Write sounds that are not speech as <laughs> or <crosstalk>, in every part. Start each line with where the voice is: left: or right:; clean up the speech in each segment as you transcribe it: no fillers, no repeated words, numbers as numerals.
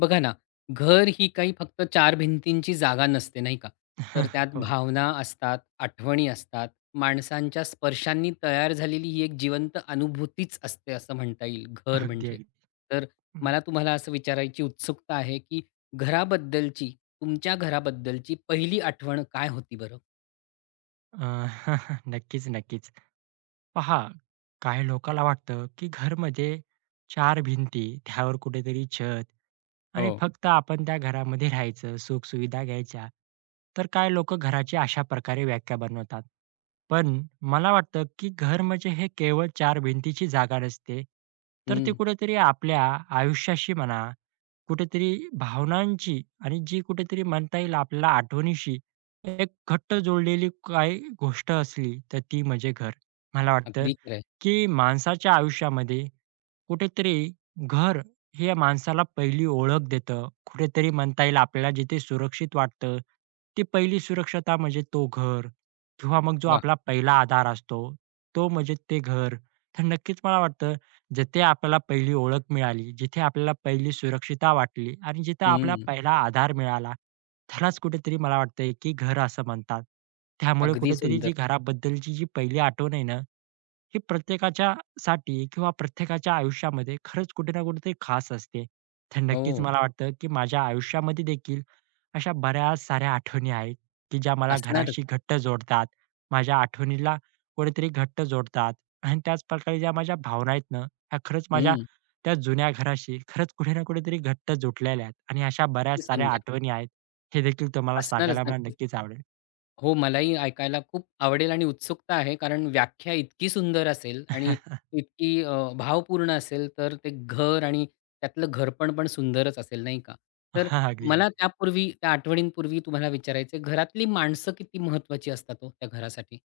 left: बघा ना, घर ही काही फक्त 4 भिंतींची जागा नसते, नाही का? तर त्यात
right: <laughs>
left: भावना असतात, आठवणी असतात, माणसांच्या स्पर्शांनी तयार झालेली ही एक जिवंत अनुभूतीच असते, असं म्हणता येईल घर म्हणजे. तर मला तुम्हाला असं विचारायची उत्सुकता आहे, की घराबद्दलची, तुमच्या घराबद्दलची पहिली आठवण काय होती बरं?
right: नकिस नकिस <laughs> पहा, काही लोकांना वाटतं, की घर म्हणजे चार भिंती, त्यावर कुठेतरी छत आणि
left: हो.
right: फक्त आपण त्या घरामध्ये राहायचं, सुखसुविधा घ्यायच्या. तर काही लोकं घराची अशा प्रकारे व्याख्या बनवतात. पण मला वाटतं, की घर म्हणजे हे केवळ 4 भिंतीची जागा नसते, तर ते
left: हं.
right: कुठेतरी आपल्या आयुष्याशी म्हणा, कुठेतरी भावनांची आणि जी कुठेतरी म्हणता येईल आपल्याला आठवणीशी एक घट्ट जोडलेली काही गोष्ट असली, तर ती म्हणजे घर. मला वाटतं,
left: अगदी खरं आहे.
right: की माणसाच्या आयुष्यामध्ये कुठेतरी घर हे या माणसाला पहिली ओळख देतं. कुठेतरी म्हणता येईल आपल्याला जिथे सुरक्षित वाटतं, ती पहिली सुरक्षता म्हणजे तो घर किंवा मग जो
left: वाह!
right: आपला पहिला आधार असतो, तो म्हणजे ते घर. तर नक्कीच मला वाटतं, जिथे आपल्याला पहिली ओळख मिळाली, जिथे आपल्याला पहिली सुरक्षितता वाटली आणि जिथं आपला पहिला आधार मिळाला, त्यालाच कुठेतरी मला वाटतंय की घर असं म्हणतात. त्यामुळे
left: अगदी
right: कुठेतरी जी
left: सुंदर.
right: घराबद्दलची जी पहिली आठवण आहे ना, ही प्रत्येकाच्या साठी किंवा प्रत्येकाच्या आयुष्यामध्ये खरंच कुठे ना कुठेतरी खास असते. तर नक्कीच
left: हो.
right: मला हो. वाटतं, की माझ्या आयुष्यामध्ये देखील अशा बऱ्याच साऱ्या आठवणी आहेत, की ज्या मला
left: असणारच.
right: घराशी घट्ट जोडतात. माझ्या आठवणीला कुठेतरी घट्ट जोडतात आणि त्याचप्रकारे ज्या माझ्या भावना आहेत ना, ह्या खरंच माझ्या
left: हं.
right: त्या जुन्या घराशी खरंच कुठे ना कुठेतरी घट्ट जुडलेल्या आहेत आणि अशा
left: किती
right: बऱ्याच साऱ्या
left: सुंदर.
right: आठवणी आहेत. हे देखील तुम्हाला
left: असणारच
right: सांगायला मला
left: नक्कीच.
right: नक्कीच आवडेल.
left: हो, मलाही ऐकायला खूप आवडेल आणि उत्सुकता आहे. कारण व्याख्या इतकी सुंदर असेल आणि
right: <laughs>
left: इतकी भावपूर्ण असेल, तर ते घर आणि त्यातलं घरपण पण सुंदरच असेल, नाही का? तर
right: हां, अगदी. अगदी.
left: मला त्यापूर्वी त्या आठवणींपूर्वी तुम्हाला विचारायचं आहे, घरातली माणसं किती महत्वाची असतात हो त्या घरासाठी?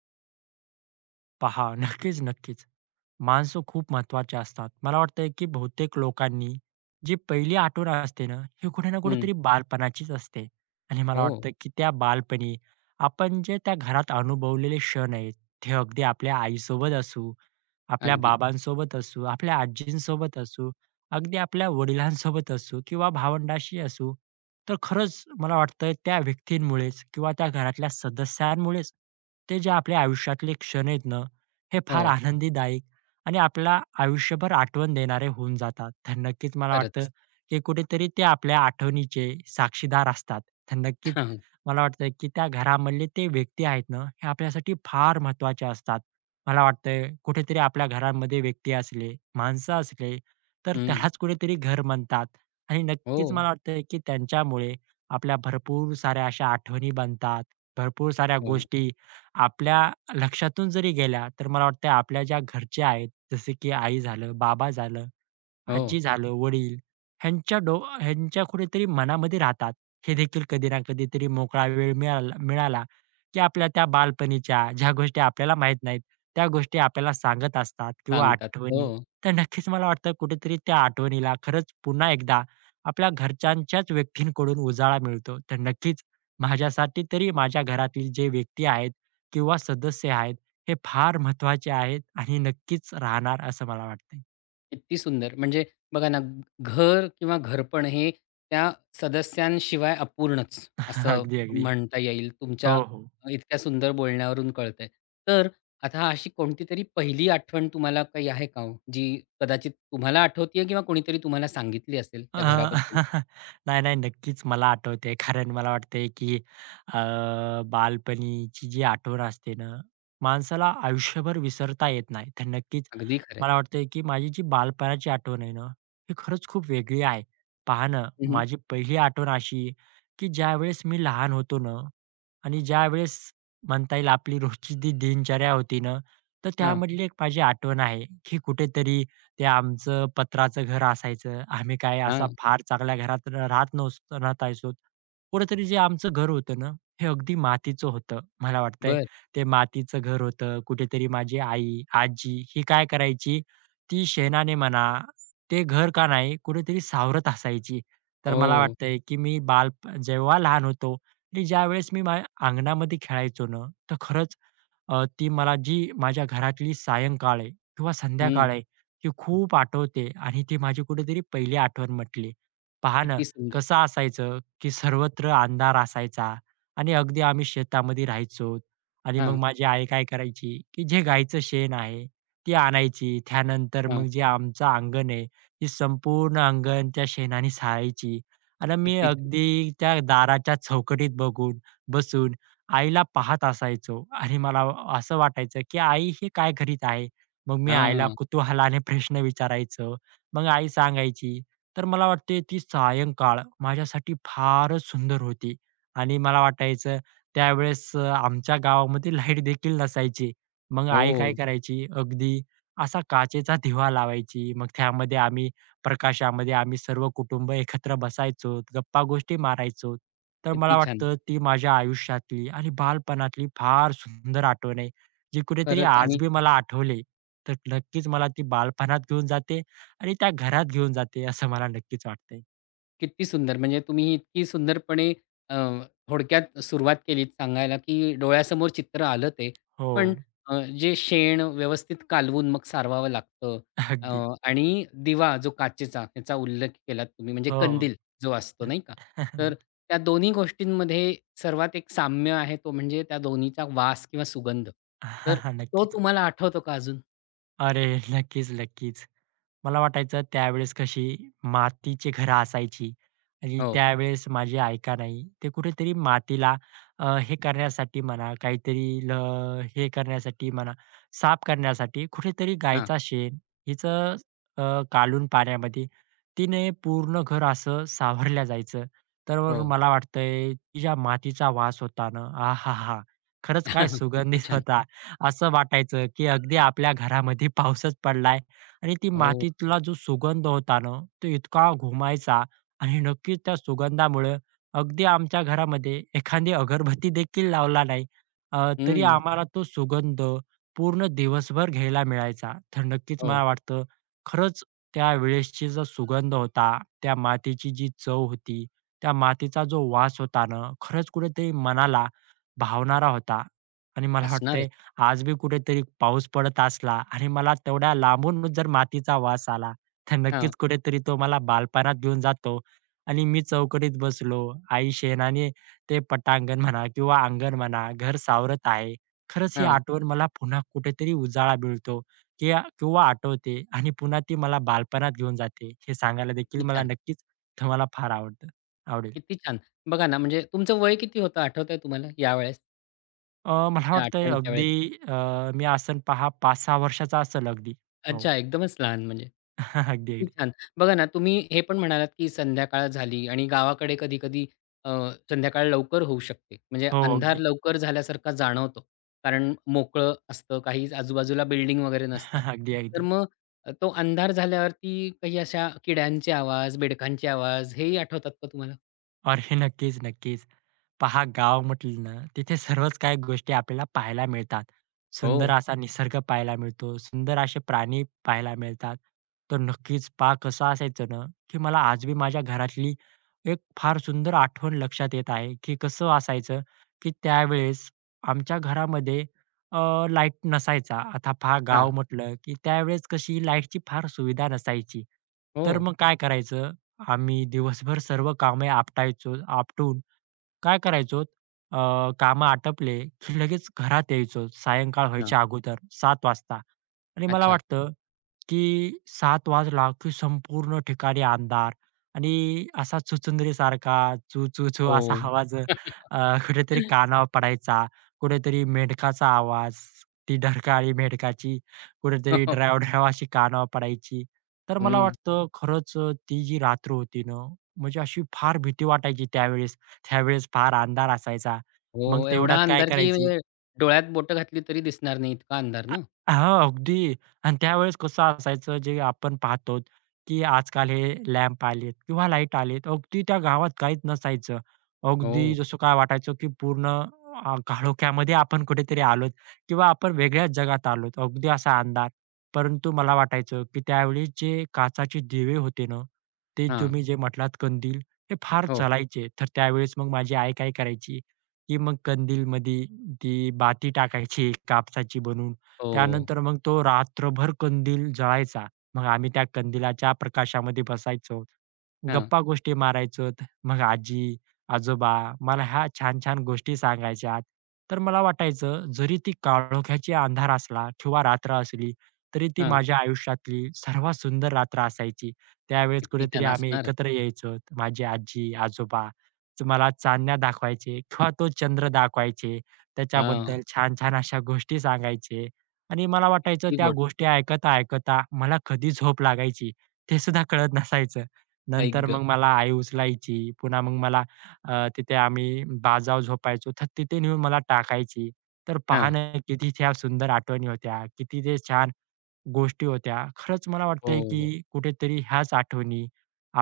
right: पहा, नक्कीच, नक्कीच. माणसं खूप महत्त्वाचे असतात. मला वाटतंय, की बहुतेक लोकांनी जी पहिली आठवण असते ना, ही कुठे ना
left: हं.
right: कुठेतरी बालपणाचीच असते. आणि मला
left: हो,
right: वाटतं, की त्या बालपणी आपण जे त्या घरात अनुभवलेले क्षण आहेत, ते अगदी आपल्या आईसोबत असू, आपल्या
left: अगदी.
right: बाबांसोबत असू, आपल्या आजींसोबत असू, अगदी आपल्या वडिलांसोबत असू किंवा भावंडाशी असू. तर खरंच मला वाटतं त्या व्यक्तींमुळेच किंवा त्या घरातल्या सदस्यांमुळेच ते जे आपल्या आयुष्यातले क्षण आहेत ना, हे फार
left: हो,
right: आनंदीदायी आणि आपल्याला आयुष्यभर आठवण देणारे होऊन जातात. तर नक्कीच मला वाटतं,
left: खरंच.
right: की कुठेतरी ते आपल्या आठवणीचे साक्षीदार असतात. तर नक्कीच
left: <laughs>
right: मला वाटतं, की त्या घरामधले ते व्यक्ती आहेत ना, हे आपल्यासाठी फार महत्त्वाचे असतात. मला वाटतंय कुठेतरी आपल्या घरामध्ये व्यक्ती असले, माणसं असले, तर
left: हं.
right: त्यालाच कुठेतरी घर म्हणतात. आणि
left: हो,
right: नक्कीच मला वाटतं, की त्यांच्यामुळे आपल्या भरपूर साऱ्या अशा आठवणी बनतात. भरपूर साऱ्या
left: हो,
right: गोष्टी आपल्या लक्षातून जरी गेल्या, तर मला वाटतं आपल्या ज्या घरच्या आहेत, जसे की आई झालं, बाबा झालं, आजी
left: हो.
right: झालं, वडील ह्यांच्या कुठेतरी मनामध्ये राहतात. हे देखील कधी ना कधीतरी मोकळा वेळ मिळाला मिळाला, की आपल्या त्या बालपणीच्या ज्या गोष्टी आपल्याला माहीत नाहीत, त्या गोष्टी आपल्याला सांगत असतात किंवा
left: सांगतात. हो.
right: आठवणी. तर नक्कीच मला वाटतं कुठेतरी त्या आठवणीला खरंच पुन्हा एकदा आपल्या घरच्यांच्याच व्यक्तींकडून उजाळा मिळतो. तर नक्कीच माझ्यासाठी तरी माझ्या घरातील जे व्यक्ती आहेत किंवा सदस्य आहेत, हे फार महत्त्वाचे आहेत आणि नक्कीच राहणार असं मला वाटतंय.
left: किती सुंदर! म्हणजे बघा ना, घर किंवा घरपण हे त्या सदस्यांशिवाय अपूर्णच,
right: <laughs>
left: असं
right: अगदी, अगदी.
left: म्हणता येईल. तुमच्या
right: हो, हो.
left: इतक्या सुंदर बोलण्यावरून कळतंय. तर आता अशी कोणती तरी पहिली आठवण तुम्हाला काही आहे का हो? जी कदाचित तुम्हाला आठवतीये किंवा कोणीतरी तुम्हाला सांगितली असेल
right: अ,
left: त्या घराबद्दल?
right: <laughs> नाही, नाही. नक्कीच मला आठवतंय. कारण मला वाटतंय, की अ, बालपणीची जी आठवण असते ना, माणसाला आयुष्यभर विसरता येत नाही. तर नक्कीच
left: अगदी खरं आहे.
right: मला वाटतंय, की माझी जी बालपणाची आठवण आहे ना, ही खरंच खूप वेगळी आहे. पहा ना,
left: हं, हं.
right: माझी पहिली आठवण अशी, की ज्यावेळेस मी लहान होतो ना आणि ज्यावेळेस म्हणता येईल आपली रोजची जी दिनचर्या होती ना, तर
left: हां,
right: त्यामधली एक माझी आठवण आहे, ही कुठेतरी ते आमचं पत्र्याचं घर असायचं. आम्ही काय असा फार चांगल्या घरात र राहत नवस राहतायचो. कुठेतरी जे आमचं घर होतं ना, हे अगदी मातीचं होतं. मला वाटतंय ते मातीचं घर होतं. कुठेतरी माझी आई, आजी ही काय करायची, ती शेणाने म्हणा, ते घर का नाही कुठेतरी सावरत असायची. तर मला
left: हो.
right: वाटतंय, की मी जेव्हा लहान होतो आणि ज्यावेळेस मी माझ्या अंगणामध्ये खेळायचो ना, तर खरंच ती मला जी माझ्या घरातली सायंकाळ आहे किंवा संध्याकाळ
left: हं.
right: आहे, ती खूप आठवते आणि ती माझी कुठेतरी पहिली आठवण म्हटली. पहा ना,
left: किती सुंदर.
right: कसं असायचं, की सर्वत्र अंधार असायचा आणि अगदी आम्ही शेतामध्ये राहायचो आणि मग
left: हां,
right: माझी आई काय करायची, की जे गाईचं शेण आहे ती आणायची. त्यानंतर मग
left: हां.
right: जे आमचं अंगण आहे, ती संपूर्ण अंगण त्या शेणाने सारायची आणि मी
left: किती छान.
right: अगदी त्या दाराच्या चौकटीत बघून बसून आईला पाहत असायचो आणि मला असं वाटायचं, की आई हे काय करीत आहे? मग मी आईला
left: हां.
right: कुतूहलाने <laughs> प्रश्न विचारायचो. मग आई सांगायची. तर मला वाटते ती सायंकाळ माझ्यासाठी फारच सुंदर होती आणि मला वाटायचं त्यावेळेस आमच्या गावामध्ये लाईट देखील नसायची. मग आई काय
left: हो.
right: करायची अगदी असा काचेचा दिवा लावायची. मग त्यामध्ये आम्ही प्रकाशामध्ये आम्ही सर्व कुटुंब एकत्र बसायचो, गप्पा-गोष्टी मारायचो. तर मला
left: किती छान.
right: वाटतं ती माझ्या आयुष्यातली आणि बालपणातली फार सुंदर आठवण आहे. जे कुठेतरी
left: खरंच
right: आज
left: आणि
right: बी मला आठवले, तर नक्कीच मला ती बालपणात घेऊन जाते आणि त्या घरात घेऊन जाते असं मला नक्कीच वाटतंय.
left: किती सुंदर! म्हणजे तुम्ही इतकी सुंदरपणे अ, थोडक्यात सुरुवात केलीत सांगायला, की डोळ्यासमोर चित्र आलं ते.
right: हो,
left: पण जे शेण व्यवस्थित कालवून मग सारवावं लागतं अ,
right: अगदी.
left: आणि दिवा जो काचेचा ह्याचा उल्लेख केलात तुम्ही म्हणजे
right: हो.
left: कंदील जो असतो नाही का?
right: <laughs>
left: तर
right: नक्की.
left: त्या दोन्ही गोष्टींमध्ये सर्वात एक साम्य आहे तो म्हणजे त्या दोन्हीचा वास किंवा सुगंध.
right: हां,
left: तर
right: हां.
left: तो
right: नक्कीच.
left: तुम्हाला आठवतो का अजून?
right: अरे! नक्कीच, नक्कीच. मला वाटायचं त्यावेळेस कशी मातीची घरं असायची आणि
left: हो.
right: त्यावेळेस माझी ऐका नाही, ते कुठेतरी मातीला हे करण्यासाठी म्हणा, काहीतरी ल हे करण्यासाठी म्हणा, साफ करण्यासाठी कुठेतरी
left: हां.
right: गायचा शेण हिचं अ, कालवून पाण्यामध्ये तिने पूर्ण घर असं सावरलं जायचं. तर
left: हो.
right: मला वाटतंय, की मातीचा वास होता ना, आहाहा! खरंच काय
left: <laughs> किती
right: सुगंधित
left: छान.
right: होता. असं वाटायचं, की अगदी आपल्या घरामध्ये पाऊसच पडलाय आणि ती
left: हो.
right: मातीतला जो सुगंध होता ना, तो इतका घुमायचा आणि नक्कीच त्या सुगंधामुळं अगदी आमच्या घरामध्ये एखादी अगरबत्ती देखील लावला नाही, तरी
left: हं.
right: आम्हाला तो सुगंध पूर्ण दिवसभर घ्यायला मिळायचा. तर नक्कीच मला
left: हो.
right: वाटतं खरंच त्यावेळेसची जो सुगंध होता, त्या मातीची जी चव होती, त्या मातीचा जो वास होता ना, खरंच कुठेतरी मनाला भावणारा होता आणि मला वाटतंय
left: असणारच.
right: आज बी कुठेतरी पाऊस पडत असला आणि मला तेवढ्या लांबून जर मातीचा वास आला, तर
left: हां.
right: नक्कीच कुठेतरी तो मला बालपणात घेऊन जातो आणि मी चौकटीत बसलो. आई शेणाने ते पटांगण म्हणा किंवा अंगण म्हणा, घर सावरत आहे. खरंच ही
left: हां.
right: आठवण मला पुन्हा कुठेतरी उजाळा मिळतो की किंवा आठवते आणि पुन्हा ती मला बालपणात घेऊन जाते. हे सांगायला देखील
left: किती
right: मला
left: छान,
right: नक्कीच तुम्हाला फार आवडेल.
left: किती छान. बघा ना, म्हणजे तुमचं वय किती होतं आठवतंय तुम्हाला यावेळेस,
right: मला
left: या
right: वाटतंय
left: आठवणीच्या
right: अगदी
left: वेळेस?
right: मी असेन पहा 5-6 वर्षाचा असेल अगदी. हो.
left: अच्छा, एकदमच लहान म्हणजे.
right: हां, हां. अगदी,
left: किती
right: अगदी.
left: छान. बघा ना, तुम्ही हे पण म्हणालात, की संध्याकाळ झाली आणि गावाकडे कधी-कधी अ, संध्याकाळ लवकर होऊ शकते. म्हणजे
right: हो,
left: अंधार
right: अगदी.
left: लवकर झाल्यासारखा जाणवतो. कारण मोकळं असतं, काही आजूबाजूला बिल्डिंग वगैरे
right: हां,
left: नसतात.
right: हां. अगदी,
left: तर
right: अगदी.
left: मग तो अंधार झाल्यावरती काही अशा किड्यांचे आवाज, बेडकांचे आवाज हेही आठवतात का तुम्हाला?
right: अरे नक्कीच, नक्कीच. पहा गाव म्हटलं ना, तिथे सर्वच काही गोष्टी आपल्याला पाहायला मिळतात.
left: हो.
right: सुंदर असा निसर्ग पाहायला मिळतो, सुंदर असे प्राणी पाहायला मिळतात. तर नक्कीच पहा कसं असायचं ना, की मला आजबी माझ्या घरातली एक फार सुंदर आठवण लक्षात येत आहे, की कसं असायचं, की त्यावेळेस आमच्या घरामध्ये अ, लाईट नसायचा. आता पहा गाव
left: हां.
right: म्हटलं, की त्यावेळेस कशी लाईटची फार सुविधा नसायची.
left: हो.
right: तर मग काय करायचं, आम्ही दिवसभर सर्व कामे आपटायचो, आपटून काय करायचो अ, कामं आटपले, की लगेच घरात यायचो सायंकाळ
left: हां.
right: व्हायच्या अगोदर 7 वाजता आणि मला
left: अच्छा.
right: वाटतं, की सात वाजला, की संपूर्ण ठिकाणी अंधार आणि असा चुचुंदरीसारखा चू, चू, चू
left: हो.
right: असा आवाज कुठेतरी कानावर पडायचा. कुठेतरी मेंढकाचा आवाज, ती डरकाळी मेंढकाची कुठेतरी
left: <laughs>
right: ड्र्याव-ड्र्याव अशी कानावर पडायची. तर मला
left: हं.
right: वाटतं खरंच ती जी रात्र होती ना, म्हणजे अशी फार भीती वाटायची त्यावेळेस. त्यावेळेस फार अंधार असायचा. मग
left: हो,
right: तेवढ्यात
left: एवढा
right: काय
left: अंधार की
right: करायची,
left: म्हणजे डोळ्यात बोटं घातली तरी दिसणार नाही इतका अंधार
right: आ
left: ना.
right: हां, अगदी. आणि त्यावेळेस कसं असायचं जे आपण पाहतो, की आजकाल हे लॅम्प आलेत किंवा लाईट आलेत. अगदी त्या गावात काहीच नसायचं. अगदी
left: हो.
right: जसं काय वाटायचं, की पूर्ण काळोख्यामध्ये आपण कुठेतरी आलोत किंवा आपण वेगळ्याच जगात आलोत. अगदी असा अंधार. परंतु मला वाटायचं, की त्यावेळी जे काचाचे दिवे होते ना, ते
left: हां.
right: तुम्ही जे म्हटलात कंदील, हे फार
left: हो.
right: चालायचे. तर त्यावेळेस मग माझी आई काय करायची, की मग कंदीलमध्ये ती बाती टाकायची कापसाची बनवून
left: हो.
right: त्यानंतर मग तो रात्रभर कंदील जळायचा. मग आम्ही त्या कंदिलाच्या प्रकाशामध्ये बसायचो.
left: हां,
right: गप्पा-गोष्टी मारायचो. मग आजी, आजोबा मला ह्या छान-छान गोष्टी सांगायच्या. तर मला वाटायचं जरी ती काळोख्याची अंधार असला किंवा रात्र असली, तरी ती
left: हां.
right: माझ्या आयुष्यातली सर्वात सुंदर रात्र असायची. त्यावेळेस
left: किती
right: कुठेतरी
left: छान
right: आम्ही
left: असणार.
right: एकत्र यायचो. माझी आजी, आजोबा मला चांदण्या दाखवायचे किंवा तो चंद्र दाखवायचे.
left: हां,
right: त्याच्याबद्दल छान-छान अशा गोष्टी सांगायचे. आणि मला वाटायचं
left: किती
right: त्या
left: गोड.
right: गोष्टी ऐकता-ऐकता मला कधी झोप लागायची ते सुद्धा कळत नसायचं.
left: आई
right: नंतर
left: गं!
right: मग मला आई उचलायची. पुन्हा मग मला तिथे आम्ही बाजावर झोपायचो तर तिथे नेऊन मला टाकायची. तर पहा
left: हां.
right: ना, किती त्या सुंदर आठवणी होत्या. किती ते छान गोष्टी होत्या. खरंच मला वाटतंय,
left: हो,
right: की कुठेतरी ह्याच आठवणी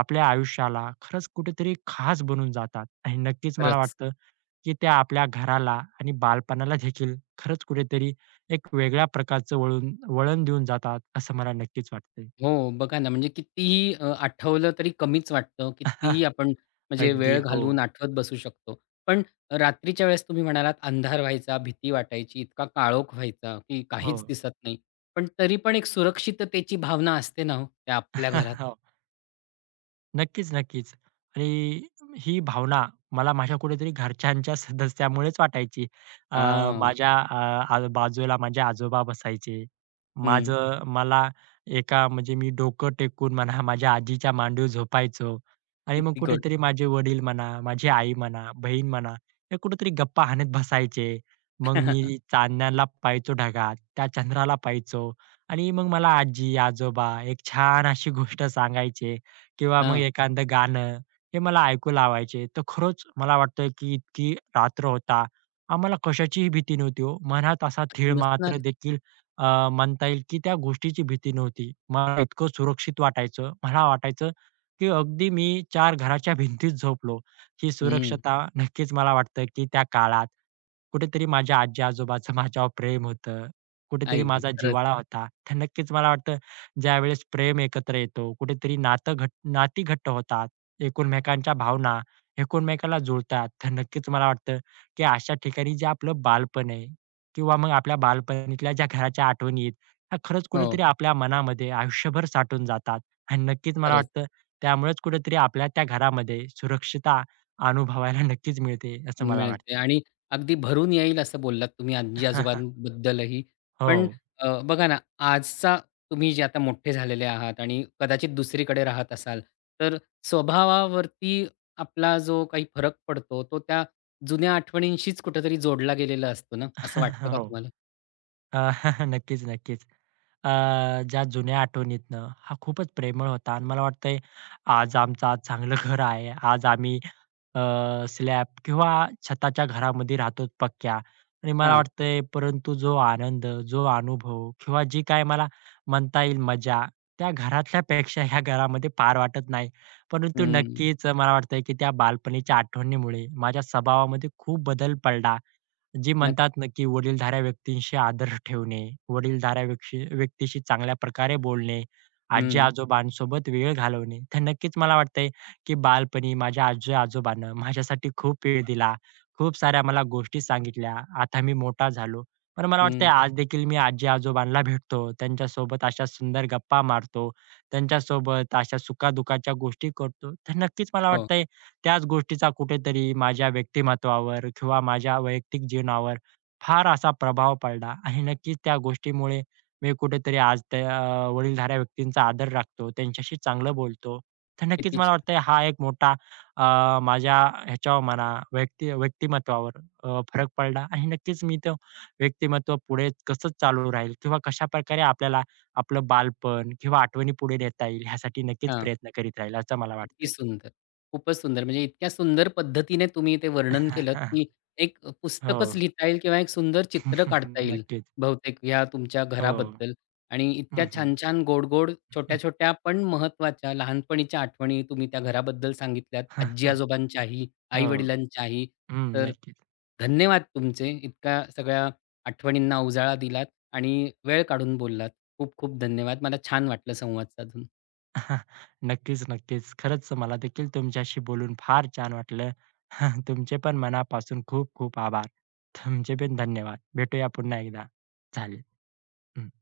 right: आपल्या आयुष्याला खरंच कुठेतरी खास बनून जातात आणि नक्कीच मला
left: खरंच.
right: वाटतं, की त्या आपल्या घराला आणि बालपणाला देखील खरंच कुठेतरी एक वेगळ्या प्रकारचं वळण देऊन जातात, असं मला नक्कीच वाटतंय.
left: हो, बघा ना, म्हणजे कितीही आठवलं तरी कमीच वाटतं. कितीही
right: <laughs>
left: आपण म्हणजे
right: अगदी.
left: वेळ
right: हो.
left: घालवून आठवत बसू शकतो. पण रात्रीच्या वेळेस तुम्ही म्हणालात अंधार व्हायचा, भीती वाटायची, इतका काळोख व्हायचा, की
right: हो.
left: काहीच दिसत नाही. पण तरी पण एक सुरक्षिततेची भावना असते ना हो, त्या आपल्या घरात.
right: <laughs> नक्कीच, नक्कीच. आणि ही भावना मला माझ्या कुठेतरी घरच्यांच्या सदस्यामुळेच वाटायची. अ,
left: हां,
right: माझ्या बाजूला माझे आजोबा बसायचे.
left: हं,
right: मला एका म्हणजे मी डोकं टेकून म्हणा, माझ्या आजीच्या मांडीवर झोपायचो आणि मग
left: किती गोड.
right: कुठेतरी माझे वडील म्हणा, माझी आई म्हणा, बहीण म्हणा, हे कुठेतरी गप्पा हाणत बसायचे. मग मी
left: <laughs>
right: चांदण्याला पाहायचो ढगात, त्या चंद्राला पाहायचो आणि मग मला आजी, आजोबा एक छान अशी गोष्ट सांगायचे. किंवा मग
left: हां,
right: एखादं गाणं हे मला ऐकू लावायचे. तर खरंच मला वाटतं, की इतकी रात्र होता, आम्हाला कशाचीही भीती नव्हती हो. मनात असा थीळ मात्र
left: नसणार.
right: देखील म्हणता येईल, की त्या गोष्टीची भीती नव्हती. मला इतकं सुरक्षित वाटायचं. मला वाटायचं, की अगदी मी चार घराच्या <laughs> भिंतीत झोपलो. ही
left: हं,
right: सुरक्षता नक्कीच मला वाटतं, की त्या काळात कुठेतरी माझ्या आजी-आजोबाचं <laughs> माझ्यावर प्रेम होतं. कुठेतरी
left: आई गं!
right: माझा
left: खरंच.
right: जिव्हाळा होता. तर नक्कीच मला वाटतं ज्यावेळेस प्रेम एकत्र येतो, कुठेतरी नातं घट नाती घट्ट होतात, एकमेकांच्या भावना एकमेकाला जुळतात. तर नक्कीच मला वाटतं, की अशा ठिकाणी जे आपलं बालपण आहे किंवा मग आपल्या बालपणीतल्या ज्या घराच्या आठवणी आहेत, ह्या खरंच
left: हो,
right: कुठेतरी आपल्या मनामध्ये आयुष्यभर साठून जातात. आणि नक्कीच मला
left: खरंच.
right: वाटतं, त्यामुळेच कुठेतरी आपल्या त्या घरामध्ये सुरक्षितता अनुभवायला नक्कीच मिळते, असं मला
left: मिळते
right: वाटतंय.
left: आणि अगदी भरून येईल असं बोललात तुम्ही
right: <laughs>
left: आजी-आजोबांबद्दलही. पण
right: हो.
left: बघा ना, आजचा तुम्ही जे आता मोठे झालेले आहात आणि कदाचित दुसरीकडे राहत असाल, तर स्वभावावरती आपला जो काही फरक पडतो, तो त्या जुन्या आठवणींशीच कुठेतरी जोडला गेलेला असतो ना, असं
right: <laughs>
left: वाटतं का
right: हो.
left: तुम्हाला?
right: अ, <laughs> नक्कीच, नक्कीच. अ, ज्या जुन्या आठवणीतनं हा खूपच प्रेमळ होता आणि मला वाटतंय आज चांगलं <laughs> घर आहे. आज आम्ही अ, स्लॅब किंवा छताच्या घरामध्ये राहतो पक्क्या आणि मला
left: हां.
right: वाटतंय परंतु जो आनंद, जो अनुभव किंवा जी काय मला म्हणता येईल मजा त्या घरातल्यापेक्षा ह्या घरामध्ये पार वाटत नाही. परंतु
left: हं.
right: नक्कीच मला वाटतंय की त्या बालपणीच्या आठवणीमुळे माझ्या स्वभावामध्ये खूप बदल पडला. जी
left: नक्क
right: म्हणतात ना, की वडीलधाऱ्या व्यक्तींशी आदर ठेवणे, वडीलधाऱ्या व्यक्शी व्यक्तीशी चांगल्या प्रकारे बोलणे,
left: हं,
right: आजी-आजोबांसोबत वेळ घालवणे. तर नक्कीच मला वाटतंय, की बालपणी माझ्या आजी-आजोबानं माझ्यासाठी खूप वेळ दिला. खूप साऱ्या मला गोष्टी सांगितल्या. आता मी मोठा झालो. पण मला वाटतंय
left: हं.
right: आज देखील मी आजी-आजोबांना भेटतो. त्यांच्यासोबत अशा सुंदर गप्पा मारतो. त्यांच्यासोबत अशा सुखा गोष्टी करतो. तर नक्कीच मला
left: हो.
right: वाटतंय त्याच गोष्टीचा कुठेतरी माझ्या व्यक्तिमत्त्वावर किंवा माझ्या वैयक्तिक जीवनावर फार असा प्रभाव पडला आणि नक्कीच त्या गोष्टीमुळे मी कुठेतरी आज त्या वडीलधाऱ्या व्यक्तींचा आदर राखतो, त्यांच्याशी चांगलं बोलतो. तर नक्कीच
left: किती
right: मला
left: छान.
right: वाटतंय हा एक मोठा माझ्या ह्याच्यावर म्हणा व्यक्ती व्यक्तिमत्त्वावर फरक पडला आणि नक्कीच मी तो व्यक्तिमत्त्व पुढे कसं चालू राहील किंवा कशाप्रकारे आपल्याला आपलं बालपण किंवा आठवणी पुढे नेता येईल ह्यासाठी नक्कीच प्रयत्न करीत राहील असं मला
left: किती
right: वाटतंय.
left: सुंदर! खूपच सुंदर. म्हणजे इतक्या सुंदर पद्धतीने तुम्ही ते वर्णन केलंत, की
right: <laughs>
left: एक
right: हो.
left: पुस्तकच लिहिता येईल किंवा एक सुंदर चित्र काढता
right: <laughs>
left: येईल
right: नक्कीच.
left: बहुतेक ह्या तुमच्या
right: हो.
left: घराबद्दल आणि
right: हं,
left: इतक्या
right: हं.
left: छान-छान, गोड-गोड,
right: हं.
left: छोट्या-छोट्या पण महत्वाच्या लहानपणीच्या आठवणी तुम्ही त्या घराबद्दल सांगितल्यात.
right: <laughs>
left: आजी-आजोबांच्याही,
right: हो.
left: आई-वडिलांच्याही.
right: हं,
left: तर
right: नक्कीच.
left: धन्यवाद तुमचे. इतक्या सगळ्या आठवणींना उजाळा दिलात आणि वेळ काढून बोललात. खूप खूप धन्यवाद. मला छान वाटलं संवाद साधून.
right: <laughs> नक्कीच, नक्कीच. खरंच मला देखील तुमच्याशी बोलून फार छान वाटलं. <laughs> तुमचे पण मनापासून खूप खूप आभार. तुमचे पण धन्यवाद. भेटूया पुन्हा एकदा. चालेल. हं.